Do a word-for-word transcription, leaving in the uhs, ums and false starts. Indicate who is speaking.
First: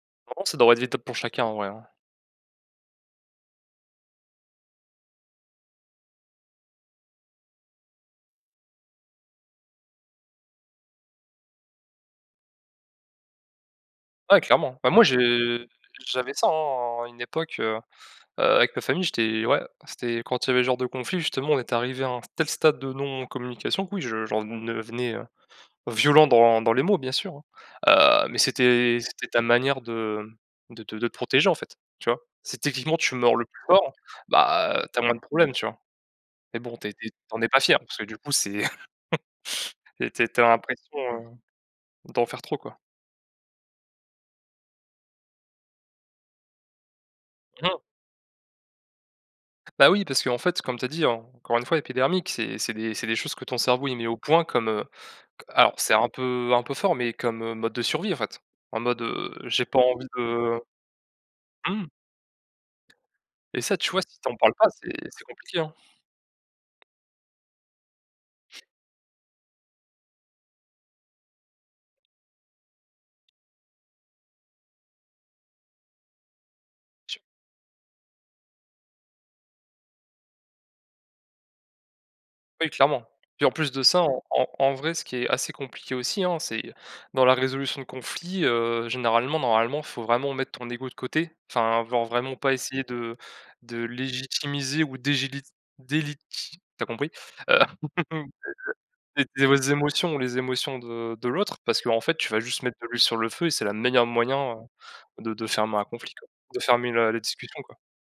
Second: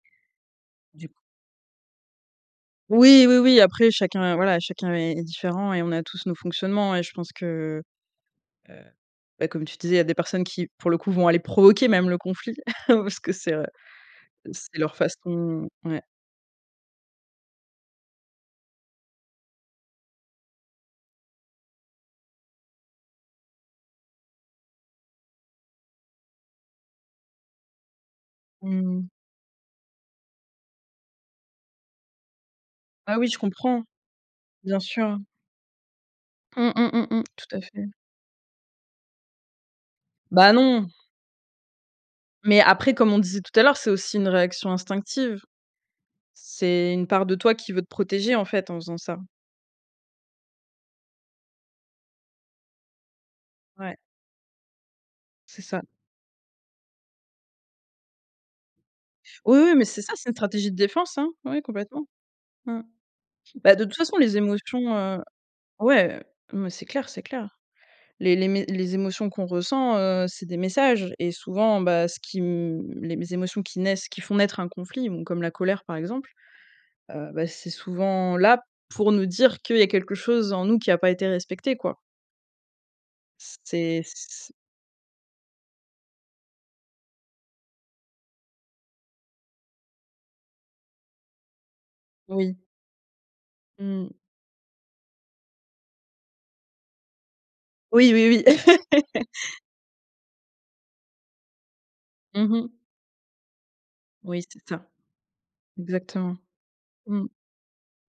Speaker 1: Normalement, ça devrait être [unintelligible]
Speaker 2: Du c
Speaker 1: pour chacun en vrai, hein.
Speaker 2: Oui, oui, oui. Après chacun, voilà, chacun est est différent et on a tous nos fonctionnements. Et je pense que, heu, beh comme tu disais, il y a des personnes qui, pour le coup, vont aller provoquer même le conflit, parce que c'est, heu,
Speaker 1: Ouais
Speaker 2: c'est
Speaker 1: clairement. Bah
Speaker 2: leur
Speaker 1: moi,
Speaker 2: façon
Speaker 1: je
Speaker 2: Ouais.
Speaker 1: j'avais ça, hein, à une époque, heu heu, avec ma famille, j'étais ouais. C'était quand il y avait ce genre de conflit justement, on est arrivé à un tel stade de non communication que oui, je j'en nevenais heu, violent dans dans les mots bien sûr. Heu, mais
Speaker 2: Mmh
Speaker 1: c'était
Speaker 2: mh.
Speaker 1: c'était ta manière de de te de te protéger en fait ,tu vois. Si techniquement tu
Speaker 2: Ah oui,
Speaker 1: mords
Speaker 2: je
Speaker 1: le plus
Speaker 2: comprends.
Speaker 1: fort,
Speaker 2: Bien
Speaker 1: bah, tu as moins de
Speaker 2: sûr.
Speaker 1: problèmes, tu vois? Mais
Speaker 2: Mmh
Speaker 1: bon, tu
Speaker 2: mmh
Speaker 1: es
Speaker 2: mmh
Speaker 1: tu es tu
Speaker 2: mh.
Speaker 1: en es
Speaker 2: Tout
Speaker 1: pas
Speaker 2: à
Speaker 1: fier
Speaker 2: fait.
Speaker 1: parce que du coup c'est tu es tu es tu as
Speaker 2: Bah non.
Speaker 1: l'impression, heu, d'en faire trop,
Speaker 2: Mais
Speaker 1: quoi.
Speaker 2: après comme on disait tout à l'heure c'est aussi une réaction instinctive c'est une part de toi
Speaker 1: Mais
Speaker 2: qui
Speaker 1: non!
Speaker 2: veut te protéger, en fait, en faisant ça.
Speaker 1: Bah oui, parce qu'en fait, comme tu as dit, encore une fois, épidermique, c'est c'est des c'est des choses que ton cerveau,
Speaker 2: Ouais.
Speaker 1: il met au point comme, heu, q
Speaker 2: C'est
Speaker 1: alors
Speaker 2: ça.
Speaker 1: c'est un peu un peu fort, mais comme mode de survie en fait. En mode, heu,
Speaker 2: Oui,
Speaker 1: j'ai
Speaker 2: oui.
Speaker 1: pas
Speaker 2: Mais c'est
Speaker 1: envie
Speaker 2: ça, c'est une
Speaker 1: de
Speaker 2: stratégie de défense, hein. Oui
Speaker 1: mmh.
Speaker 2: complètement. Mmh.
Speaker 1: Et
Speaker 2: Bah,
Speaker 1: ça,
Speaker 2: de
Speaker 1: tu
Speaker 2: toute
Speaker 1: vois,
Speaker 2: façon
Speaker 1: si tu
Speaker 2: les
Speaker 1: en parles pas,
Speaker 2: émotions,
Speaker 1: c'est
Speaker 2: heu
Speaker 1: c'est compliqué, hein.
Speaker 2: ouais mais c'est clair, c'est clair. Les les mé les émotions qu'on ressent, heu, c'est des messages. Et souvent, bah, ce qui m les mé les émotions qui naissent qui font naître un conflit, bon, comme la colère, par exemple.
Speaker 1: Je
Speaker 2: Heu, bah, c'est souvent là pour nous dire qu'il y a quelque chose en nous qui a pas été respecté, quoi.
Speaker 1: Oui clairement. Puis en plus de
Speaker 2: C'est
Speaker 1: ça,
Speaker 2: c'
Speaker 1: en
Speaker 2: c'
Speaker 1: en
Speaker 2: c'
Speaker 1: en vrai, ce qui est assez compliqué aussi, hein, c'est dans la résolution de conflits, heu, généralement, normalement il faut vraiment mettre ton ego de côté. Enfin, ven vraiment pas
Speaker 2: Oui.
Speaker 1: essayer de de
Speaker 2: Mmh mh.
Speaker 1: légitimiser ou dégili, déliti tu as compris, heu,
Speaker 2: Oui, oui, oui.
Speaker 1: les émotions les émotions de de l'autre parce qu'en fait, tu vas
Speaker 2: Mmh
Speaker 1: juste
Speaker 2: mh.
Speaker 1: mettre de l'huile sur le feu et c'est la meilleur moyen,
Speaker 2: Oui, c'est ça.
Speaker 1: heu, de de fermer un conflit quoi,
Speaker 2: Exactement.
Speaker 1: de fermer la la
Speaker 2: Mmh.
Speaker 1: discussion quoi.